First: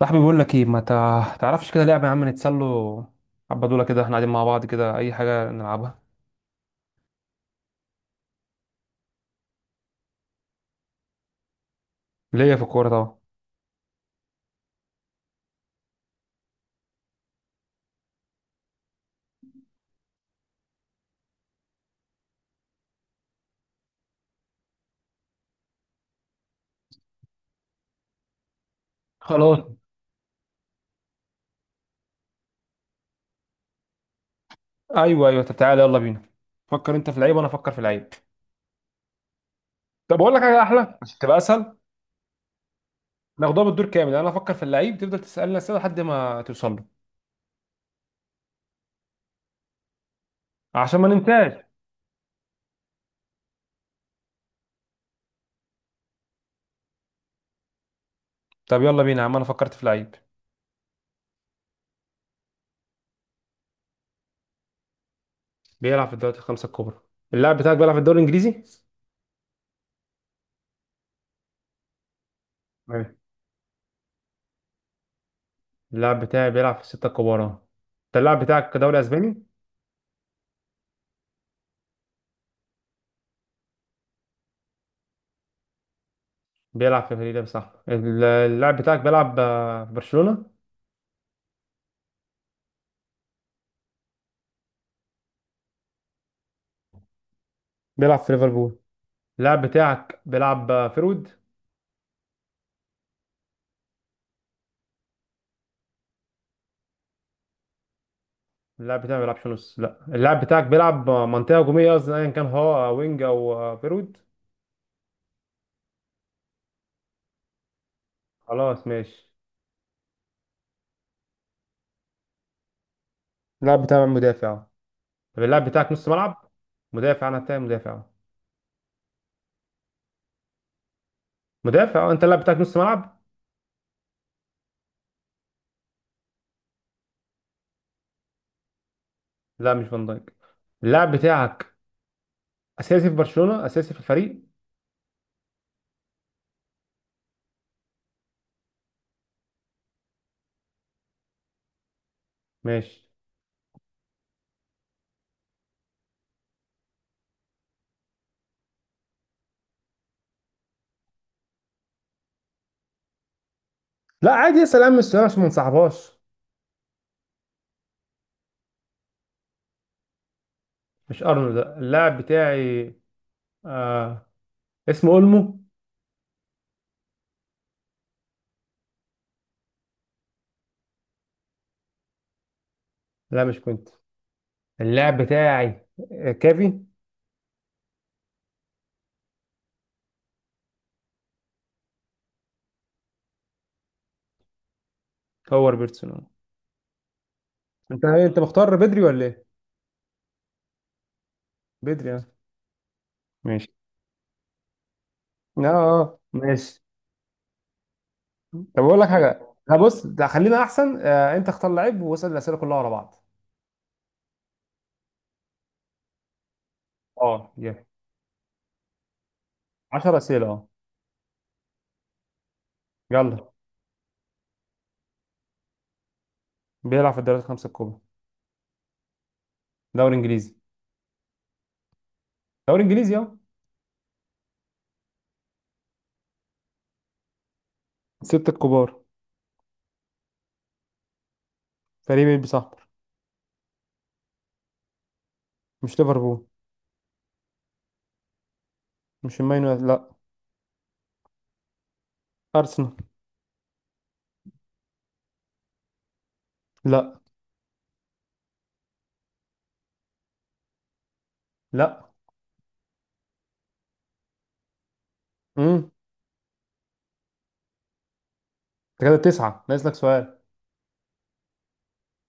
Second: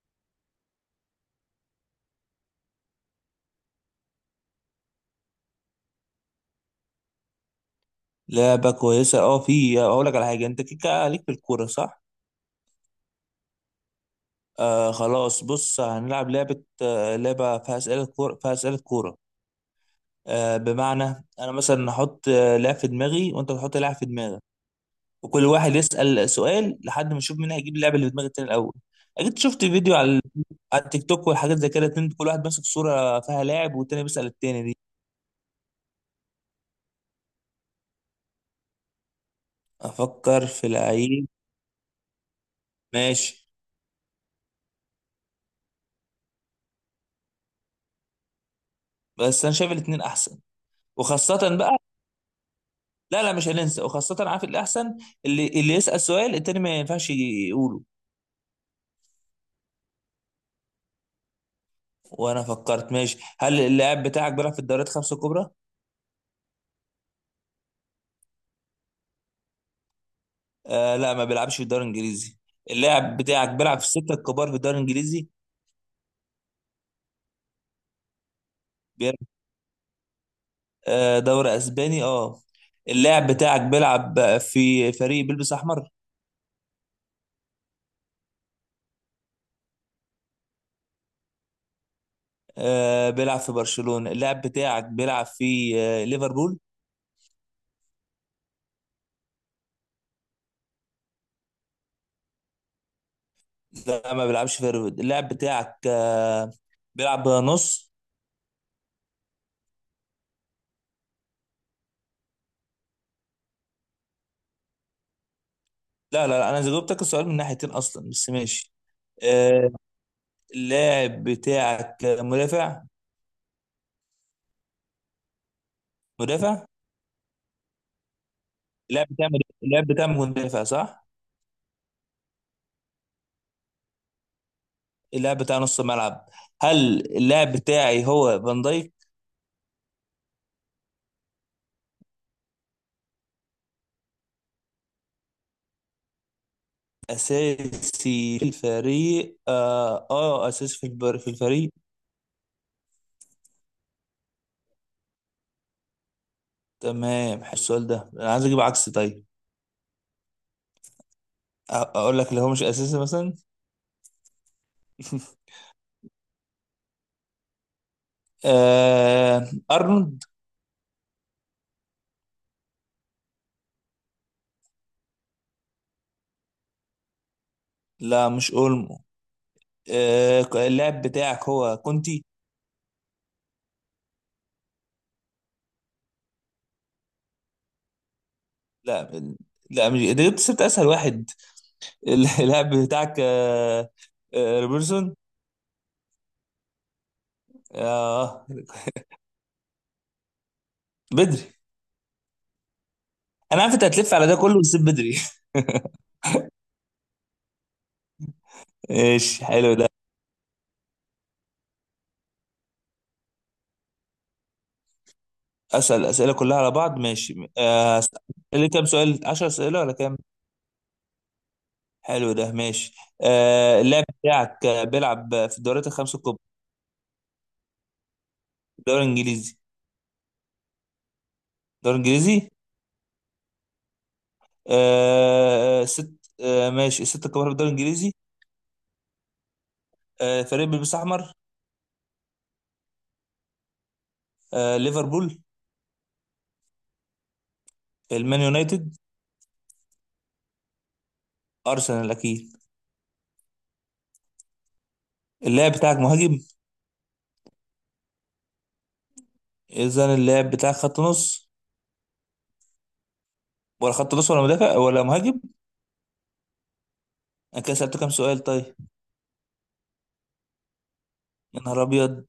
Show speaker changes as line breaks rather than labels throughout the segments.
صاحبي بيقول لك ايه، ما تعرفش كده لعبه يا عم نتسلوا. حبه دول كده احنا قاعدين مع بعض، كده اي حاجه نلعبها.
لعبة كويسة في اقول لك على حاجة. انت كيكة ليك في الكورة صح؟
ليا في الكوره طبعا.
خلاص بص هنلعب لعبة فيها أسئلة كورة. بمعنى أنا مثلا هحط لاعب في دماغي وأنت تحط لاعب في دماغك، وكل واحد يسأل سؤال لحد ما نشوف مين هيجيب اللعبة اللي في دماغ التاني الأول. أكيد
خلاص.
شفت فيديو على التيك توك والحاجات زي كده. اتنين كل واحد ماسك صورة فيها لاعب والتاني بيسأل التاني دي.
ايوه ايوه، طب تعالى يلا بينا. فكر انت في اللعيب وانا افكر في اللعيب. طب اقول لك
أفكر
حاجه
في
احلى عشان
لعيب.
تبقى اسهل.
ماشي.
ناخدها بالدور كامل، انا افكر في اللعيب تفضل تسالني اسئله لحد ما توصل له.
بس أنا شايف الاتنين أحسن،
عشان ما ننساش.
وخاصة بقى. لا، لا، مش هننسى. وخاصة عارف الأحسن، اللي يسأل سؤال التاني ما ينفعش يقوله.
طب يلا بينا يا عم، انا فكرت في لعيب.
وأنا فكرت ماشي. هل اللاعب بتاعك بيلعب في الدوريات خمسة الكبرى؟
بيلعب في الدوري الخمسه الكبرى. اللاعب بتاعك بيلعب في الدوري الانجليزي؟
لا، ما بيلعبش في الدوري الإنجليزي.
ايوه.
اللاعب بتاعك بيلعب في الستة الكبار في الدوري الإنجليزي.
اللاعب بتاعي بيلعب في السته الكبار اه. انت اللاعب بتاعك دوري
بيلعب
اسباني؟
دوري أسباني اللاعب بتاعك بيلعب في فريق بيلبس أحمر.
بيلعب في فريق ده صح. اللاعب بتاعك بيلعب في برشلونة.
بيلعب في برشلونة. اللاعب بتاعك بيلعب في ليفربول.
بيلعب في ليفربول. اللاعب بتاعك بيلعب فيرود.
لا، ما بيلعبش في ليفربول. اللاعب بتاعك بيلعب نص.
اللاعب بتاعك ما بيلعبش نص، لا اللاعب بتاعك بيلعب منطقة هجومية قصدي ايا كان، هو وينج او فيرود.
لا، لا، لا، انا جاوبتك السؤال من ناحيتين اصلا بس ماشي.
خلاص ماشي.
آه اللاعب بتاعك مدافع.
اللاعب بتاعك مدافع؟ طب اللاعب بتاعك نص ملعب؟
مدافع.
مدافع. انا بتاعي مدافع.
اللاعب بتاع اللاعب بتاع مدافع صح.
مدافع انت اللاعب بتاعك نص ملعب.
اللاعب بتاع نص ملعب. هل اللاعب بتاعي هو فان دايك؟
لا مش فان دايك. اللاعب بتاعك اساسي في برشلونة، اساسي في الفريق.
اساسي في الفريق اه، اساسي في في الفريق.
ماشي.
تمام. حلو السؤال ده، انا عايز اجيب عكس طيب. اقول لك اللي هو مش اساسي مثلا.
لا عادي اسال امس عشان ما نصاحبهاش.
ارنولد.
مش ارنولد لا. اللاعب بتاعي آه. اسمه اولمو.
لا، مش اولمو. اللاعب بتاعك هو كونتي.
لا مش كنت. اللاعب بتاعي كافي.
لا، لا، مش انت جبت سبت اسهل واحد. اللاعب بتاعك روبرتسون.
هو روبرتسون آه. انت ايه، انت
اه،
مختار بدري ولا ايه؟
بدري.
بدري اه.
انا
ماشي.
عارف انت هتلف على ده كله وتسيب بدري.
اه، ماشي. طب اقول لك حاجه.
ماشي، حلو
لا
ده.
بص ده خلينا احسن انت اختار لعيب واسال الاسئله كلها ورا بعض.
اسال الاسئله كلها على بعض ماشي.
اه جه
اللي كام سؤال، 10 اسئله ولا
10
كام؟
اسئله اه.
حلو ده، ماشي.
يلا.
اللاعب بتاعك بيلعب في الدوريات الخمس الكبرى.
بيلعب في الدوريات الخمسه الكبرى.
الدوري الانجليزي.
دوري انجليزي.
الدوري الانجليزي.
دوري انجليزي اه.
آه، آه، ست آه، ماشي. الست الكبار في الدوري الانجليزي.
ستة الكبار.
فريق بيلبس احمر.
فريق بيلبس احمر.
ليفربول.
مش ليفربول.
المان يونايتد.
مش المان يونايتد لا.
ارسنال اكيد.
ارسنال.
اللاعب بتاعك مهاجم؟
لا.
اذا اللاعب بتاعك خط نص.
لا.
ولا خط نص ولا مدافع ولا مهاجم.
امم.
انا كده سالته كام سؤال طيب؟
انت كده تسعة ناقص لك سؤال.
يا نهار ابيض.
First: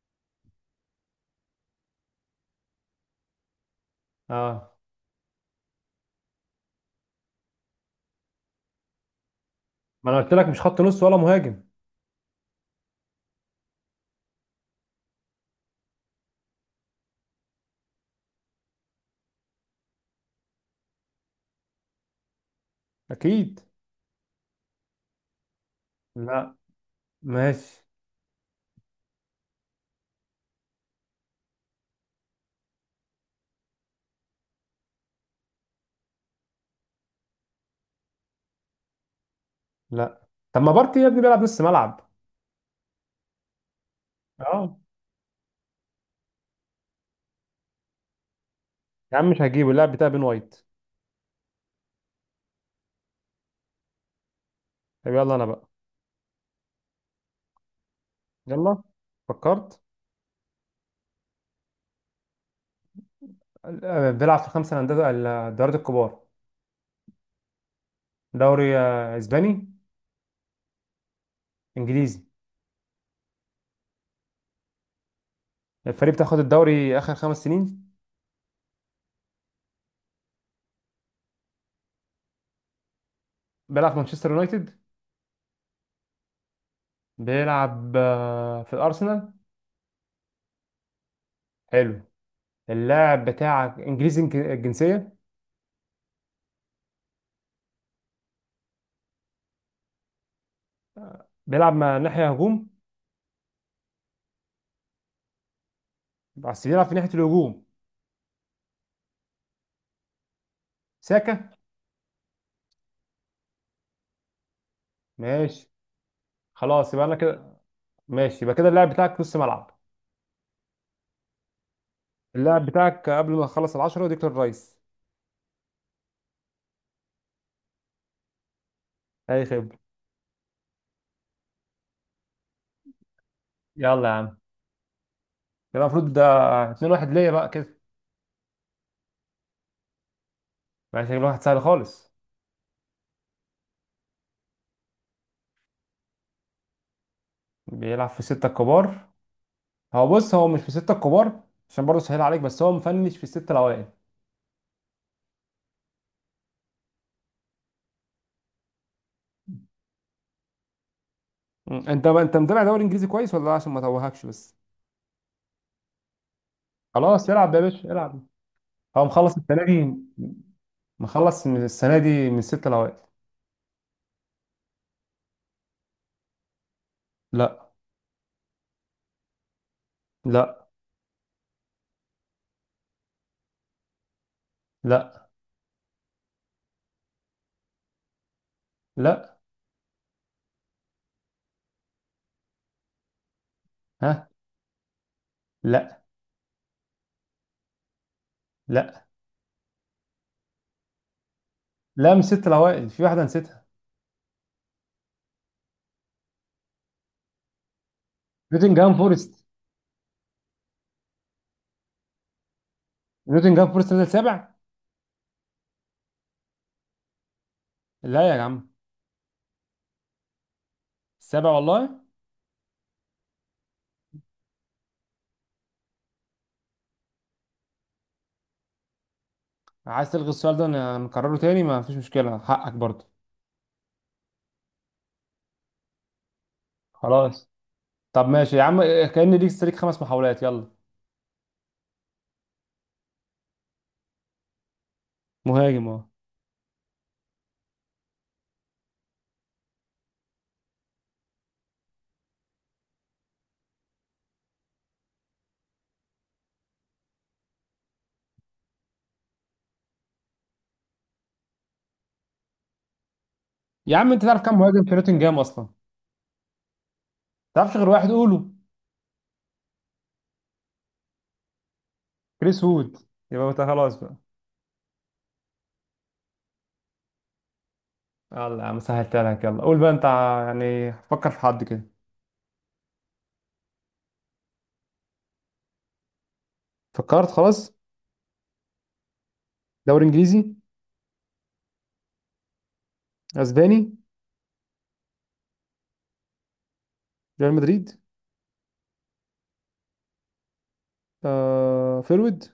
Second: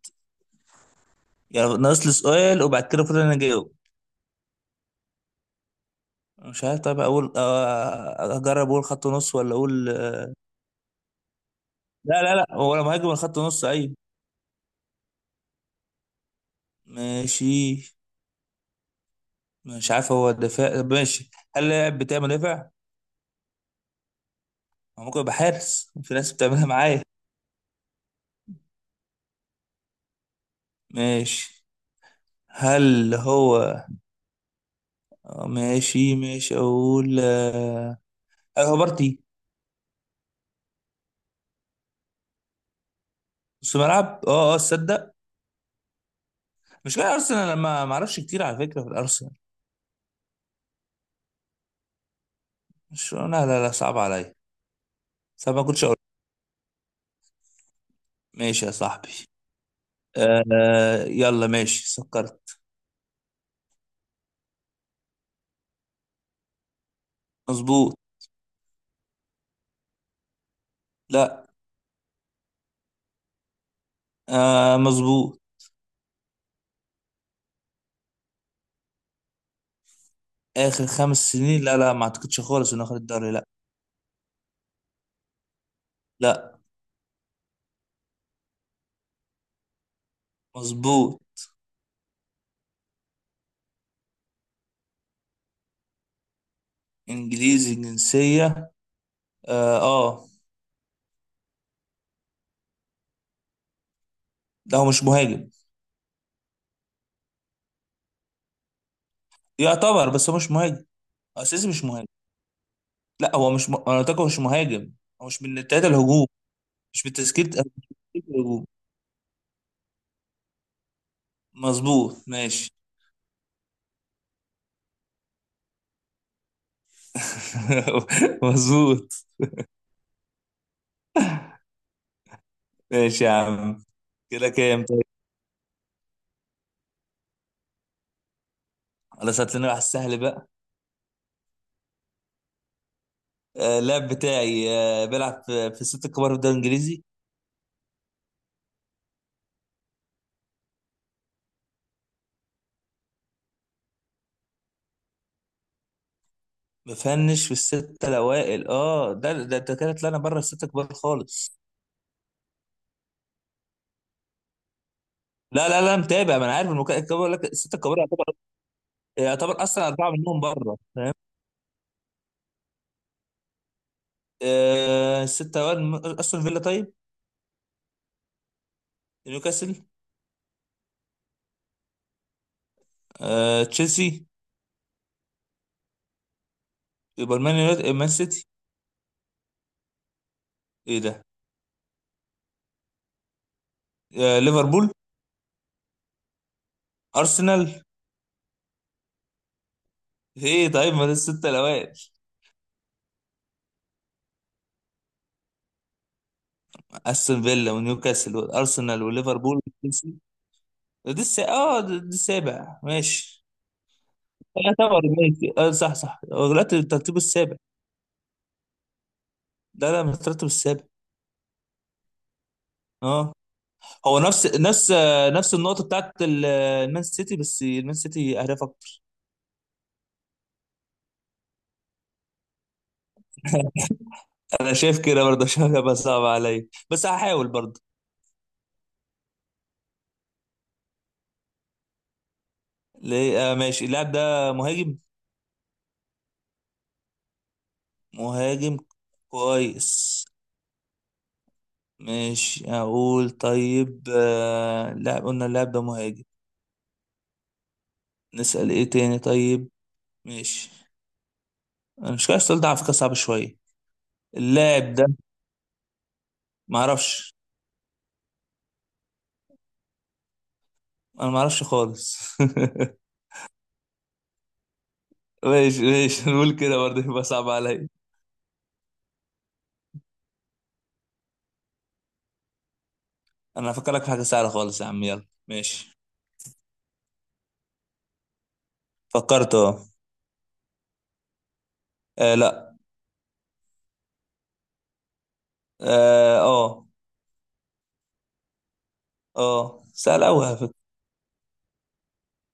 يعني ناقص لي سؤال وبعد كده المفروض انا اجاوب.
اه،
مش عارف. طيب اقول اجرب اقول خط نص ولا اقول.
ما انا قلت لك مش خط نص ولا مهاجم.
لا، لا، لا، هو ولا مهاجم ولا خط نص، ايوه. ماشي. مش عارف هو دفاع، طب ماشي. هل اللاعب بتاعي مدافع؟
اكيد.
هو ممكن يبقى حارس، في ناس
لا.
بتعملها معايا.
ماشي.
ماشي. هل هو ماشي ماشي. اقول هل هو بارتي؟
لا. طب ما بارتي يا ابني بيلعب نص ملعب.
نص ملعب اه اه،
اه.
تصدق؟ مش كده ارسنال لما ما ما اعرفش كتير على فكره في
يا عم
الارسنال.
مش هجيبه، اللاعب بتاع بين وايت.
مش، لا، لا، لا، صعب عليا.
طب يلا انا
صعب ما
بقى.
كنتش اقول. ماشي يا
يلا.
صاحبي.
فكرت.
يلا ماشي سكرت.
بيلعب في الخمسه الانديه الدوريات الكبار.
مظبوط.
دوري اسباني.
لا.
انجليزي.
مظبوط.
الفريق بتاخد الدوري اخر خمس سنين.
اخر خمس سنين؟ لا، لا، ما اعتقدش خالص انه اخد الدوري، لا.
بيلعب في مانشستر يونايتد.
لا،
بيلعب في الارسنال.
مظبوط.
حلو. اللاعب بتاعك انجليزي الجنسيه.
انجليزي جنسيه. اه.
بيلعب مع ناحيه هجوم.
لا، هو مش مهاجم.
بس بيلعب في ناحيه الهجوم.
يعتبر، بس هو مش مهاجم.
ساكا.
اساسي مش مهاجم. لا، هو مش انا قلت لك هو مش مهاجم. هو مش من
ماشي.
التلاته الهجوم.
خلاص يبقى انا كده.
مش من تشكيلة
ماشي، يبقى
الهجوم.
كده اللاعب بتاعك نص ملعب.
مظبوط،
اللاعب
ماشي.
بتاعك قبل ما تخلص العشرة ديكلان رايس.
مظبوط.
اي خبرة.
ماشي يا عم.
يلا يا عم.
كده كام طيب؟
كده المفروض ده 2-1 ليا بقى كده.
خلاص، هات لنا واحد سهل بقى.
ماشي، شكل واحد سهل خالص.
اللاعب بتاعي بيلعب في الست الكبار في الدوري الانجليزي.
بيلعب في الستة الكبار. هو بص، هو مش في الستة الكبار. عشان برضه سهل عليك، بس هو مفنش في الستة الاوائل.
مفنش في الستة الاوائل اه، ده انت كده طلعنا بره الستة الكبار خالص.
مم. انت بقى انت متابع دوري انجليزي كويس ولا لا؟ عشان ما توهكش بس.
لا، لا، لا، متابع. ما انا عارف
خلاص
بقول لك
العب يا
الستة
باشا
الكبار يعتبر.
العب. هو مخلص
يعتبر
السنة دي.
اصلا اربعة منهم بره فاهم.
مخلص من السنة دي من الستة الاوائل.
الستة الاوائل استون فيلا طيب.
لا.
نيوكاسل.
لا.
تشيلسي.
لا.
يبقى مان سيتي.
لا.
ايه ده؟
ها.
ليفربول.
لا.
ارسنال.
لا.
ايه طيب، ما دي الستة الاوائل.
لا مش ست الاوائل، في واحده نسيتها.
استون فيلا ونيوكاسل
نوتنجهام
وارسنال
فورست.
وليفربول وتشيلسي. دي اه، دي السابع ماشي.
نوتنجهام فورست نزل سابع.
يعتبر ماشي، اه، صح صح، غلطت الترتيب السابع.
لا يا عم.
لا، لا، مش الترتيب السابع.
السابع والله.
اه، هو نفس النقطة بتاعت المان سيتي، بس المان سيتي اهداف اكتر.
عايز تلغي السؤال ده، نكرره تاني ما فيش مشكله حقك برضه.
انا شايف كده برضه، عشان هيبقى صعب عليا بس هحاول
خلاص.
برضه.
طب ماشي يا عم. كأن ليك خمس محاولات يلا.
ليه؟ ماشي. اللاعب ده مهاجم.
مهاجم اهو.
مهاجم. كويس. ماشي اقول طيب لا، قلنا اللاعب ده مهاجم. نسأل ايه تاني طيب؟ ماشي. انا مش عارف السؤال ده على فكرة صعب شوية.
يا عم انت تعرف كام مهاجم
اللاعب
في
ده،
نوتنجهام اصلا، ما
معرفش
تعرفش غير واحد قوله.
انا معرفش خالص.
كريس وود. يبقى انت خلاص بقى.
ماشي ماشي نقول كده برضه يبقى صعب عليا.
يلا يا عم سهلتها لك، يلا قول بقى انت يعني فكر في حد كده.
انا هفكرك في حاجة سهلة خالص يا عم، يلا ماشي.
فكرت خلاص.
فكرت اه.
دوري انجليزي.
لا.
اسباني.
اه اه.
ريال مدريد.
سهل قوي على فكرة.
فيرويد.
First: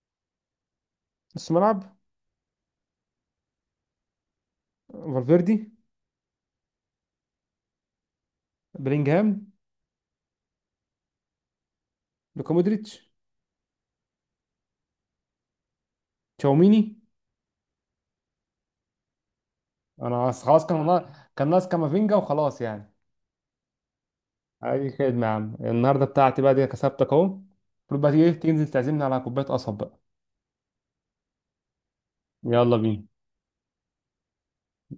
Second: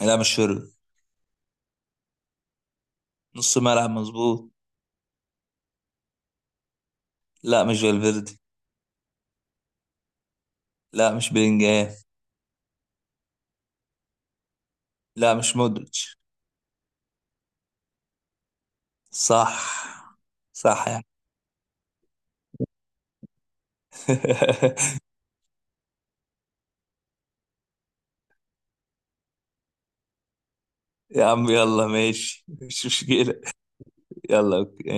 لا، مش شرب.
نص ملعب.
نص ملعب مظبوط.
فالفيردي.
لا، مش فالفيردي.
بلينجهام.
لا، مش بلينجهام.
لوكا مودريتش.
لا، مش مودريتش.
تشاوميني.
صح.
انا خلاص، كان
صح يعني.
والله كان ناقص كامافينجا وخلاص يعني. ادي خدمة يا عم النهارده بتاعتي بقى دي، كسبتك اهو. المفروض بقى تيجي تنزل تعزمني على كوبايه قصب بقى.
يا عم يلا ماشي
يلا
مش
بينا.
مشكلة. يلا اوكي.